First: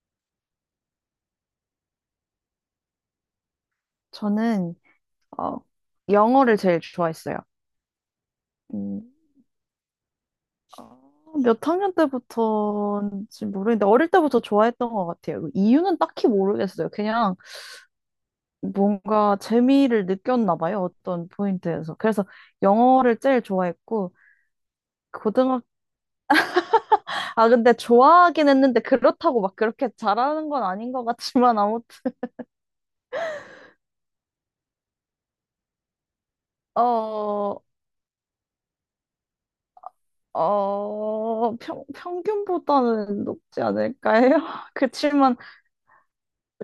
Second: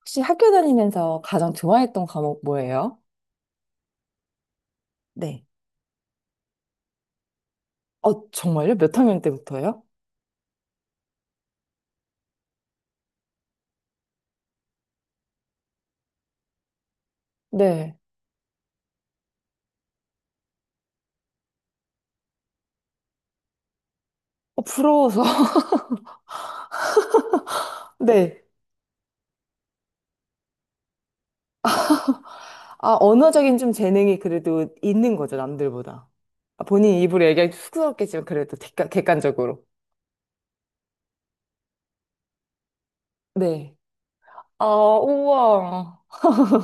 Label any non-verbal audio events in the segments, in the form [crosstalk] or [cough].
혹시 학교 다니면서 가장 좋아했던 과목 뭐예요? 저는 네. 어, 영어를 제일 좋아했어요. 어, 정말요? 몇 음, 학년 때부터요? 어, 몇 학년 때부터인지 모르겠는데 어릴 때부터 좋아했던 것 같아요. 그 이유는 딱히 모르겠어요. 그냥 네. 뭔가 재미를 느꼈나 봐요. 어떤 포인트에서. 그래서 영어를 제일 좋아했고 어, 부러워서. [laughs] 고등학교 아 근데 네. 좋아하긴 했는데 그렇다고 막 그렇게 잘하는 건 아닌 것 같지만 아무튼 아, 언어적인 좀 재능이 그래도 있는 거죠, 남들보다. 아, 본인 입으로 얘기하기 어, 쑥스럽겠지만 그래도 객관적으로. 어, 평, 평균보다는 높지 네. 않을까요? 아, [laughs] 그치만 우와.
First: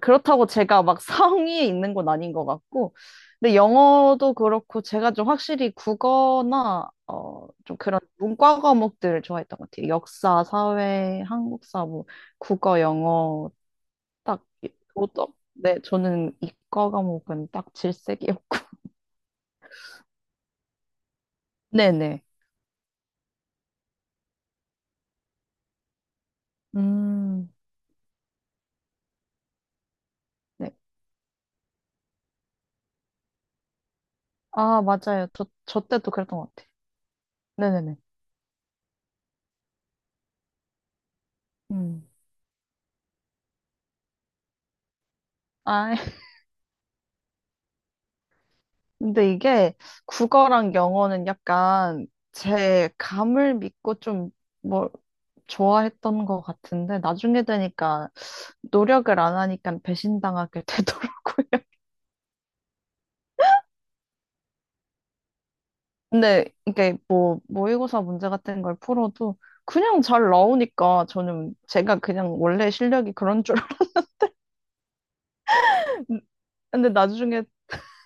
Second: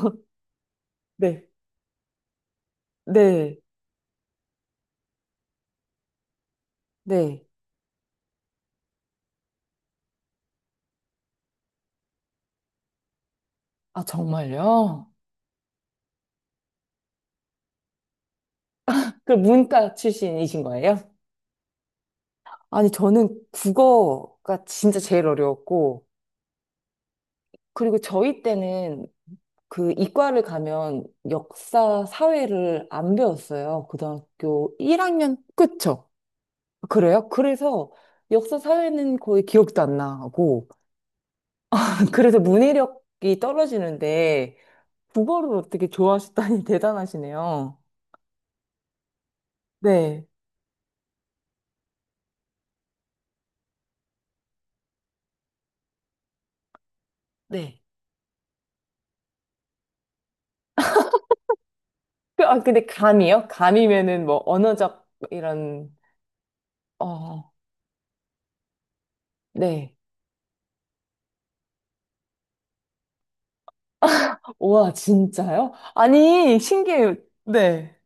그렇다고 제가 막 네. 성이 있는 건 아닌 것 같고, 근데 네. 영어도 그렇고 제가 좀 확실히 국어나 네. 좀 그런 문과 과목들을 좋아했던 것 같아요. 역사, 사회, 한국사, 뭐 국어, 영어 아, 딱 정말요? 오덕. 네, 저는 이과 과목은 딱 질색이었고. [laughs] 그럼 문과 출신이신 거예요? 네네. 아니, 저는 국어가 진짜 제일 어려웠고, 음, 그리고 저희 때는 그 이과를 네. 가면 역사, 사회를 안 배웠어요. 고등학교 아, 맞아요. 1학년 저 끝죠? 때도 그랬던 것 같아요. 그래요? 그래서 네네네. 역사, 사회는 거의 기억도 안 나고 음. [laughs] 그래서 문해력이 떨어지는데 국어를 어떻게 아, 좋아하시다니 [laughs] 대단하시네요. 근데 이게 네. 국어랑 영어는 약간 제 감을 믿고 좀 뭐 좋아했던 것 같은데 나중에 네. 되니까 노력을 안 하니까 배신당하게 [laughs] 되더라고요. 아, 근데 감이요? 감이면은 뭐 언어적 이런 근데 이게 뭐 어, 모의고사 문제 같은 걸 풀어도 네. 그냥 잘 나오니까 저는 제가 그냥 원래 실력이 그런 줄 알았는데 와, 진짜요? [laughs] 아니, 근데 신기해요. 나중에 네.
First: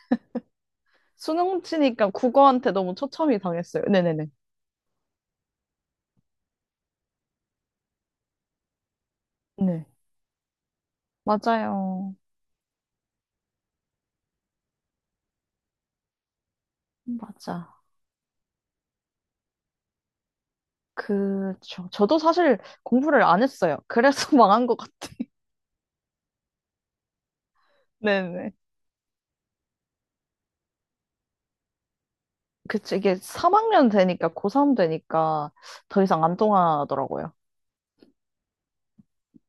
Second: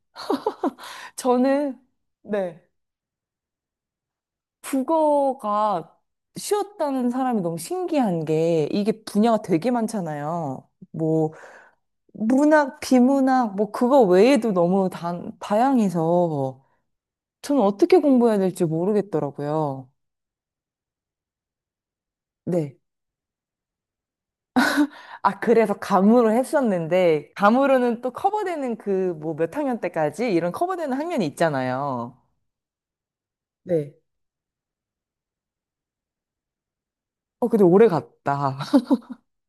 수능 저는 치니까 네. 국어한테 너무 초점이 당했어요. 네네네. 국어가 쉬웠다는 사람이 너무 신기한 게 이게 분야가 되게 네. 많잖아요. 뭐 맞아요. 문학, 비문학, 뭐 그거 외에도 너무 다양해서 저는 맞아. 어떻게 공부해야 될지 모르겠더라고요. 그죠. 저도 사실 네. 공부를 안 했어요. 그래서 [laughs] 망한 것 같아요. 아, 그래서 감으로 했었는데 감으로는 또 네네. 커버되는 그 뭐 몇 학년 때까지 이런 커버되는 학년이 있잖아요. 그치, 이게 3학년 네. 되니까, 고3 되니까 더 이상 안 통하더라고요. 어, 근데 오래 갔다. [laughs]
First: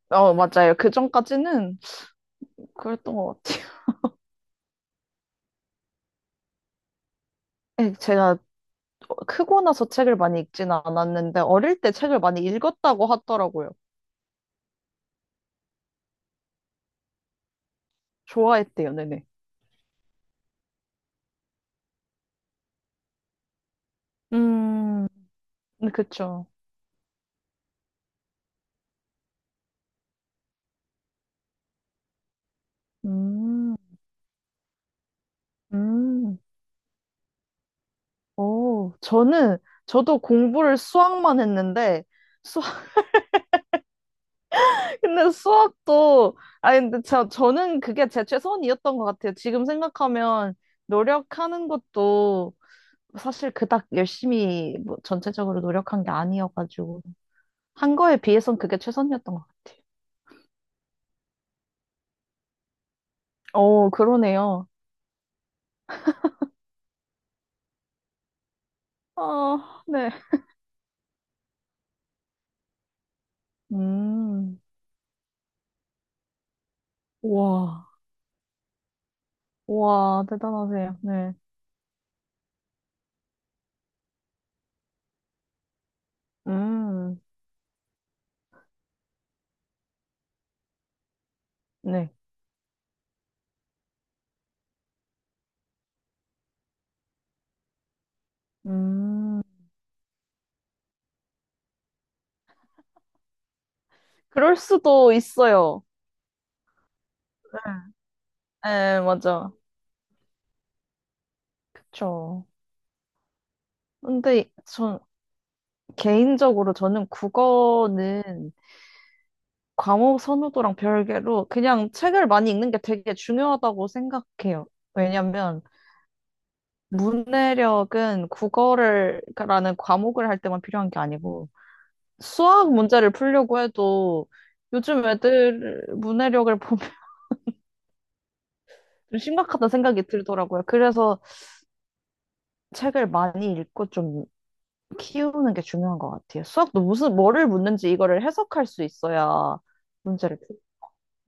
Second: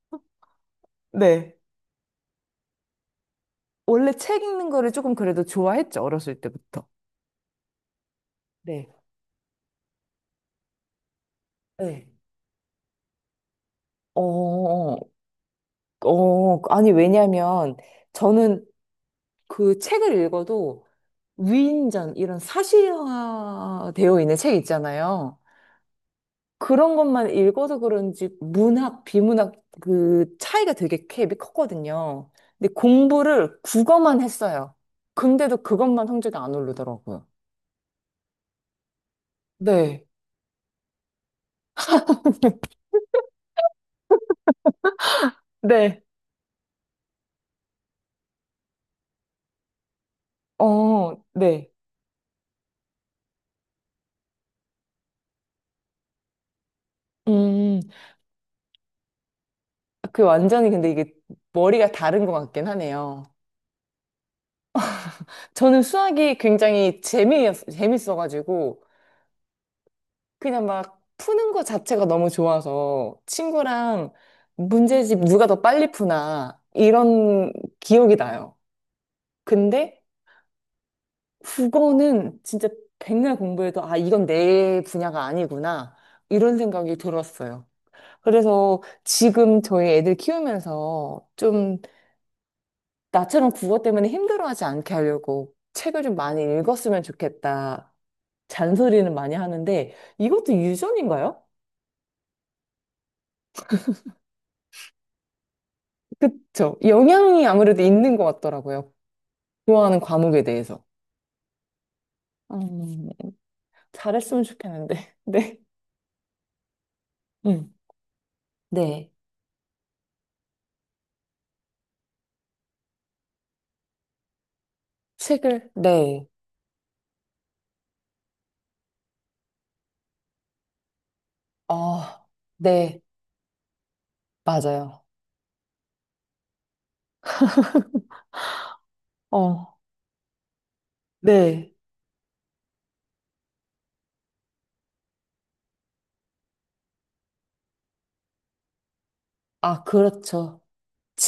어, 맞아요. 그 네. 전까지는 그랬던 것 같아요. 원래 책 읽는 거를 조금 그래도 좋아했죠, 어렸을 때부터. 예, 제가 네. 크고 나서 책을 많이 읽지는 않았는데, 어릴 때 네. 책을 많이 읽었다고 하더라고요. 어, 어, 어. 아니, 왜냐면 저는 좋아했대요, 네네. 그 책을 읽어도 위인전 이런 사실화 되어 있는 책 음, 있잖아요. 네, 그쵸. 그런 것만 읽어서 그런지 문학, 비문학 그 차이가 되게 갭이 컸거든요. 근데 공부를 음, 국어만 했어요. 근데도 그것만 성적이 음, 안 오르더라고요. 오, 저는, 네. 저도 공부를 수학만 했는데, 수 [laughs] 근데 네. 수업도, 아니, 근데 저는 그게 제 최선이었던 것 같아요. 지금 생각하면 어, 노력하는 네. 것도 사실 그닥 열심히 뭐 전체적으로 노력한 게 아니어가지고. 음, 한 거에 비해선 그게 최선이었던 것 같아요. 그 완전히 근데 이게 머리가 다른 것 같긴 하네요. 어, 그러네요. 저는 수학이 굉장히 재밌어가지고, 아, 네. 그냥 막 푸는 거 자체가 너무 좋아서, 친구랑 음, 문제집 누가 더 빨리 푸나, 이런 와, 기억이 나요. 근데 와, 대단하세요. 네. 국어는 진짜 백날 공부해도, 아, 이건 내 분야가 아니구나, 이런 생각이 음, 들었어요. 그래서 지금 저희 애들 키우면서 좀 네. 나처럼 국어 때문에 힘들어하지 않게 하려고 책을 좀 많이 읽었으면 좋겠다. 잔소리는 많이 음, 하는데 이것도 유전인가요? 그럴 수도 있어요. 그쵸. 영향이 아무래도 있는 것 같더라고요. 네, 맞아. 좋아하는 과목에 대해서. 그쵸. 음, 잘했으면 근데 좋겠는데. 전 [laughs] 네. 개인적으로 저는 음, 국어는 네. 과목 선호도랑 별개로 그냥 책을 많이 읽는 게 되게 중요하다고 생각해요. 왜냐면 책을, 네. 문해력은 국어를 라는 과목을 할 때만 필요한 게 아니고 아, 수학 네. 문제를 풀려고 해도 맞아요. 요즘 애들 문해력을 보면 [laughs] 좀 심각하다 어, 생각이 들더라고요. 그래서 네. 책을 많이 읽고 좀 키우는 게 중요한 것 같아요. 수학도 무슨 뭐를 묻는지 이거를 해석할 수 있어야 아, 문제를 풀. 그렇죠.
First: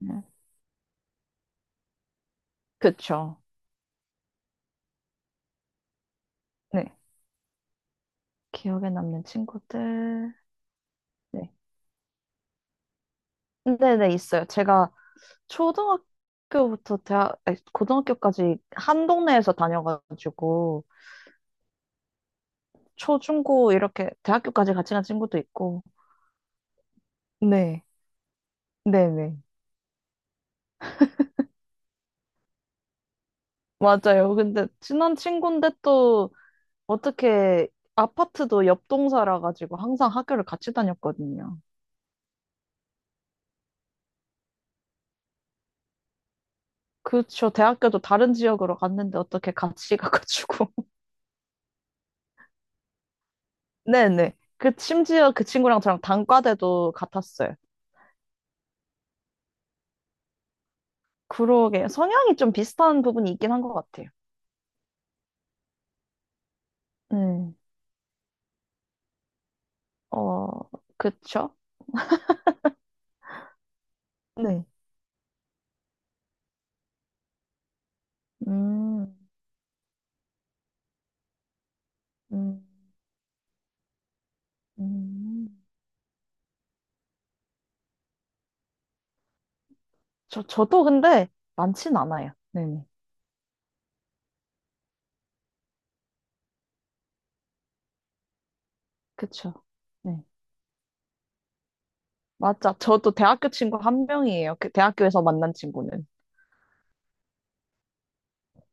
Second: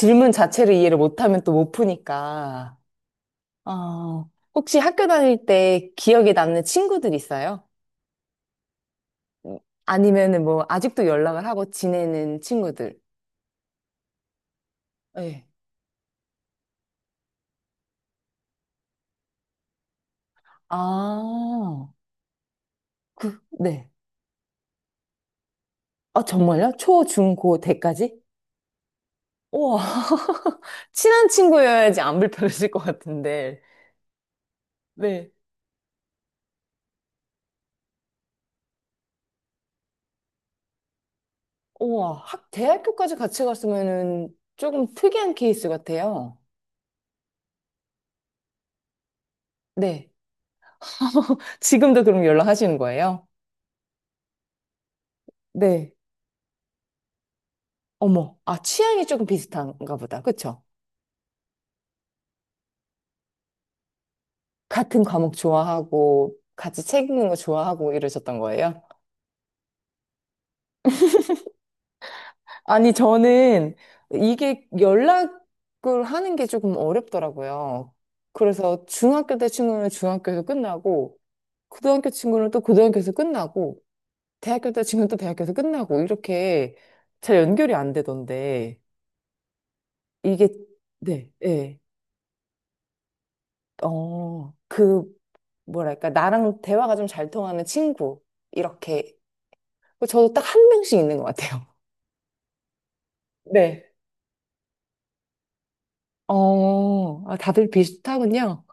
네. 자체를 이해를 못하면 또 못 푸니까. 그쵸. 아, 혹시 학교 다닐 때 기억에 남는 네. 친구들 있어요? 기억에 남는 친구들. 아니면은 뭐 아직도 연락을 네. 하고 지내는 친구들. 네네, 있어요. 제가 네 초등학교부터 대학, 아니, 고등학교까지 한 동네에서 다녀가지고, 아, 초, 그, 중, 고 네. 이렇게 대학교까지 같이 간 친구도 있고. 아, 정말요? 초, 중, 고, 네. 대까지? 네네. 우와. [laughs] 친한 친구여야지 안 불편해질 것 같은데. 맞아요. 근데 친한 네. 친구인데 또 어떻게 아파트도 옆 동사라 가지고 항상 학교를 같이 다녔거든요. 우와. 학, 대학교까지 같이 갔으면은 조금 특이한 케이스 같아요. 그쵸. 대학교도 다른 지역으로 갔는데 어떻게 같이 [laughs] 네. 가가지고. 지금도 그럼 연락하시는 거예요? 네네. 그, 심지어 그 친구랑 네. 저랑 단과대도 같았어요. 어머. 아, 취향이 조금 비슷한가 보다. 그쵸? 그러게. 성향이 좀 비슷한 부분이 있긴 한 것 같아요. 같은 과목 좋아하고, 같이 책 읽는 거 음, 좋아하고 이러셨던 거예요? 어, 그쵸? 아니, 저는 네. 이게 연락을 하는 게 조금 어렵더라고요. 그래서 음, 중학교 때 친구는 중학교에서 끝나고, 고등학교 친구는 또 음, 고등학교에서 끝나고, 대학교 때 친구는 또 음. 대학교에서 끝나고, 이렇게 잘 연결이 안 되던데, 저, 이게, 저도 근데 네, 예. 많진 않아요. 네네. 어, 그, 뭐랄까, 나랑 대화가 좀 잘 통하는 친구, 이렇게. 그쵸? 뭐 네. 저도 딱 한 명씩 있는 것 같아요. 맞아. 저도 대학교 친구 네. 한 명이에요. 그 대학교에서 만난 친구는. 어, 아, 다들 비슷하군요.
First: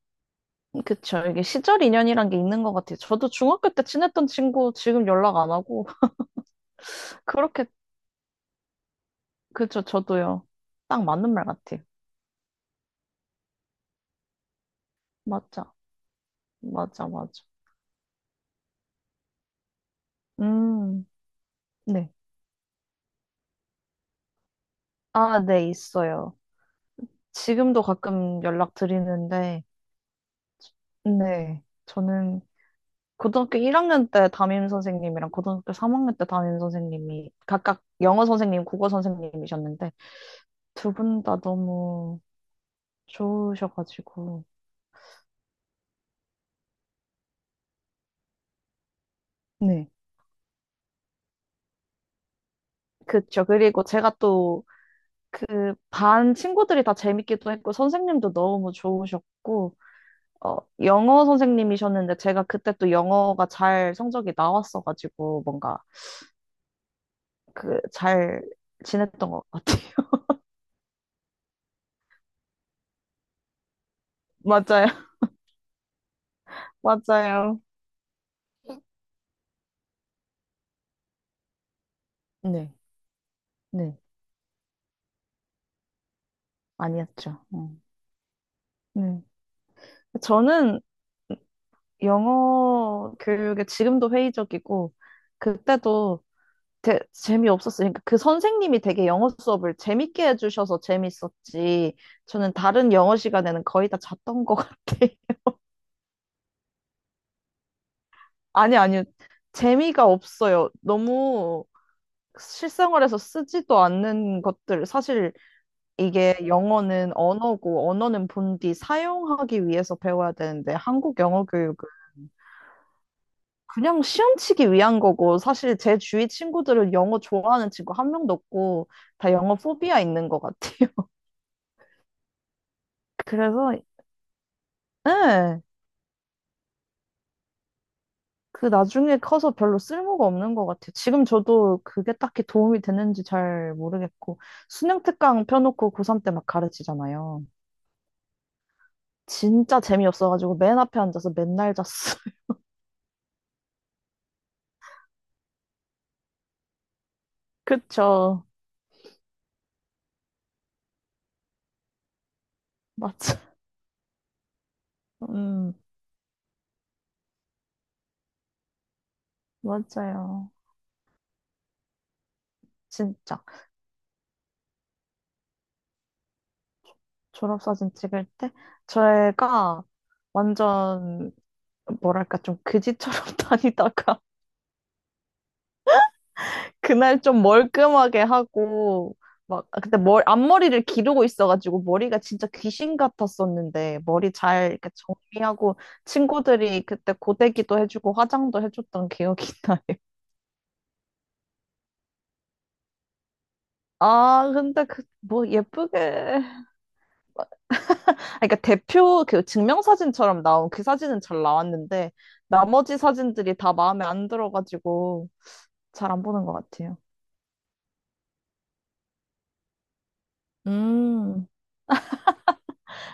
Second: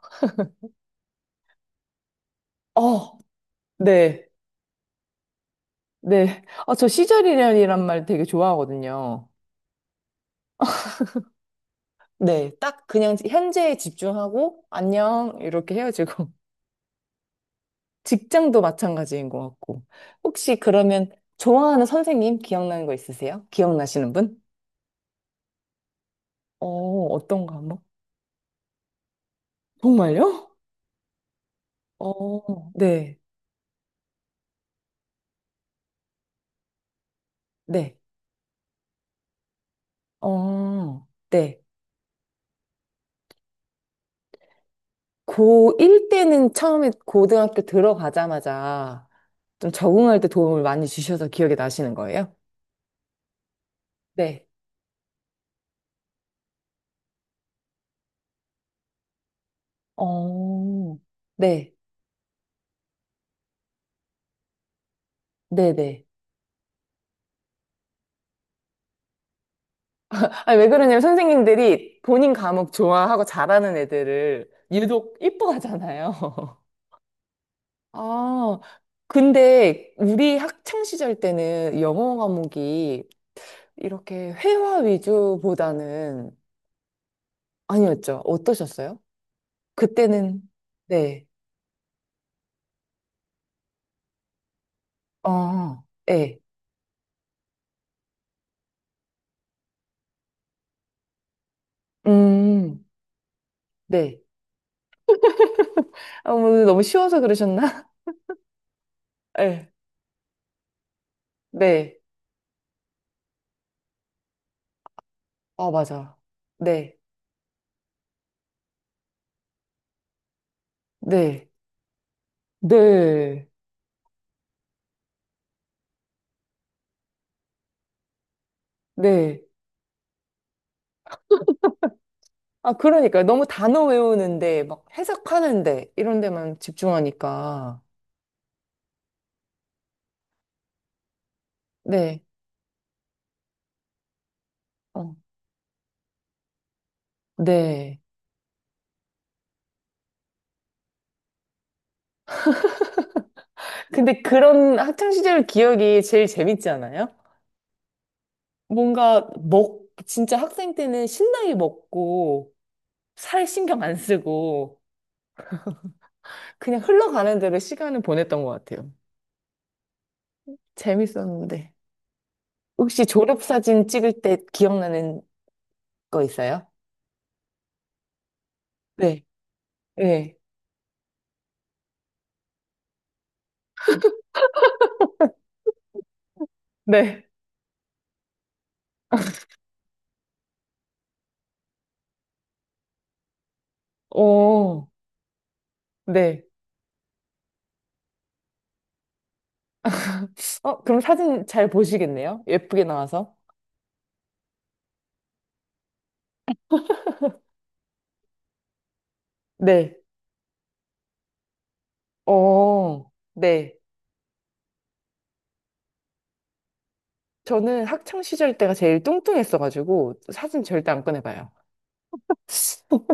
그쵸. 이게 시절 인연이란 게 있는 것 같아요. 어, 저도 중학교 때 네. 친했던 친구 지금 연락 안 하고. 네. [laughs] 아, 저 그렇게, 시절이란이란 말 되게 좋아하거든요. 그쵸. 저도요. 딱 맞는 말 같아요. 네. 딱 그냥 현재에 집중하고, 안녕, 맞아, 이렇게 헤어지고. 맞아, 맞아. [laughs] 직장도 마찬가지인 것 같고. 혹시 음, 그러면 좋아하는 네. 선생님 기억나는 거 있으세요? 기억나시는 분? 아, 네, 있어요. 어, 어떤 거 한번? 지금도 가끔 연락 드리는데, 정말요? 네. 저는 어, 네. 고등학교 1학년 때 담임 선생님이랑 고등학교 3학년 때 담임 선생님이 각각 네. 영어 선생님, 국어 선생님이셨는데, 두 어, 분 다 네. 너무 좋으셔가지고. 고1 때는 처음에 고등학교 들어가자마자 좀 네. 적응할 때 도움을 많이 주셔서 기억이 나시는 거예요? 그쵸. 그리고 제가 네. 또 그 반 친구들이 다 재밌기도 했고, 선생님도 너무 좋으셨고, 어, 어, 영어 네, 선생님이셨는데 제가 그때 또 영어가 잘 성적이 나왔어가지고 뭔가 네네. 그 잘 지냈던 것 같아요. [laughs] 아니, 왜 그러냐면 선생님들이 본인 과목 좋아하고 잘하는 애들을 맞아요. 유독 [laughs] 이뻐하잖아요. [laughs] 맞아요. 아, 근데 우리 학창 시절 때는 영어 네. 과목이 네. 이렇게 회화 위주보다는 아니었죠. 음. 아니었죠. 어떠셨어요? 네. 그때는 저는 네. 영어 교육에 지금도 회의적이고 어. 그때도 네. 재미없었어요. 그러니까 그 선생님이 되게 영어 수업을 재밌게 해주셔서 재밌었지. 저는 음. 다른 영어 시간에는 거의 다 네. 잤던 것 같아요. 아, 뭐 너무 쉬워서 그러셨나? 아니, 아니요. [laughs] 네. 재미가 없어요. 너무 네. 실생활에서 쓰지도 않는 것들. 사실 아, 맞아. 이게 네. 영어는 언어고, 언어는 본디 사용하기 위해서 배워야 되는데, 한국 영어 네. 교육은 네, 그냥 시험치기 위한 거고, 사실 제 주위 친구들은 영어 좋아하는 친구 한 명도 없고, 다 네. 영어 포비아 있는 것 같아요. 아, 그러니까 [laughs] 너무 그래서, 단어 외우는데, 막 예. 해석하는데, 이런 데만 집중하니까. 그 나중에 커서 별로 쓸모가 없는 것 같아요. 지금 저도 그게 네, 딱히 도움이 되는지 잘 모르겠고, 수능 어, 특강 펴놓고 고3 때 막 가르치잖아요. 네. 진짜 재미없어가지고 맨 앞에 앉아서 맨날 잤어요. [laughs] 근데 그런 학창시절 기억이 제일 재밌지 않아요? 그쵸. 뭔가 진짜 학생 때는 신나게 먹고, 맞죠. 살 신경 안 쓰고, 음, 그냥 흘러가는 대로 시간을 보냈던 것 같아요. 맞아요. 재밌었는데. 혹시 진짜. 졸업사진 찍을 때 기억나는 거 있어요? 졸업사진 찍을 때, 네, 제가 네, 완전, 뭐랄까, 좀 그지처럼 [laughs] 다니다가, 그날 네. 좀 멀끔하게 하고, 막, 아, 그때 머 앞머리를 기르고 있어가지고, 머리가 진짜 귀신 같았었는데, 머리 잘 오, 이렇게 정리하고, 네. 친구들이 그때 고데기도 해주고, 화장도 해줬던 기억이 [laughs] 나요. 어, 그럼 사진 잘 보시겠네요? 예쁘게 나와서? 아, 근데 그, 뭐, 예쁘게. 아, 그러니까 대표 그 네. 증명사진처럼 나온 그 사진은 잘 나왔는데, 나머지 어, 사진들이 다 네. 마음에 안 들어가지고, 잘 안 보는 것 같아요. 저는 학창 시절 때가 제일 뚱뚱했어가지고 사진 절대 안 음. 꺼내봐요.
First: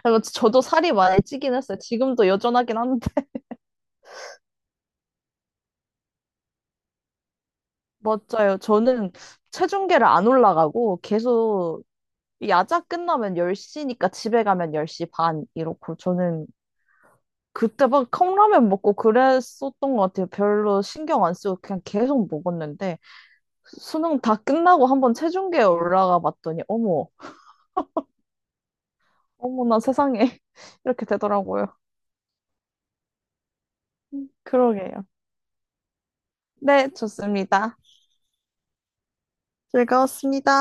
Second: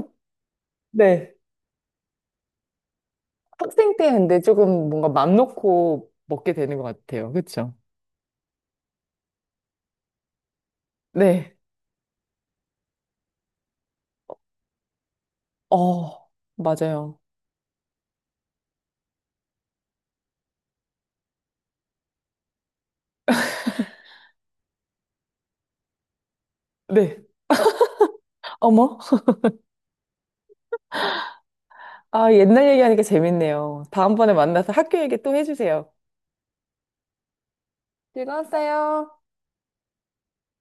그래서 저도 살이 많이 네. 찌긴 했어요. 지금도 여전하긴 한데. 학생 때 근데 조금 뭔가 맘 놓고 먹게 되는 것 같아요. 그쵸? 맞아요. 저는 체중계를 안 올라가고 네. 계속 야자 끝나면 10시니까 집에 가면 10시 반 이렇고 어, 저는 맞아요. 그때 막 컵라면 먹고 그랬었던 것 같아요. 별로 신경 안 쓰고 그냥 계속 먹었는데 수능 다 끝나고 한번 체중계에 올라가 봤더니 어머, 네. 어머. 어머나 세상에 [laughs] 이렇게 되더라고요. 아, 옛날 얘기하니까 재밌네요. 다음번에 만나서 학교 그러게요. 얘기 또 해주세요. 네, 좋습니다. 즐거웠어요. 즐거웠습니다.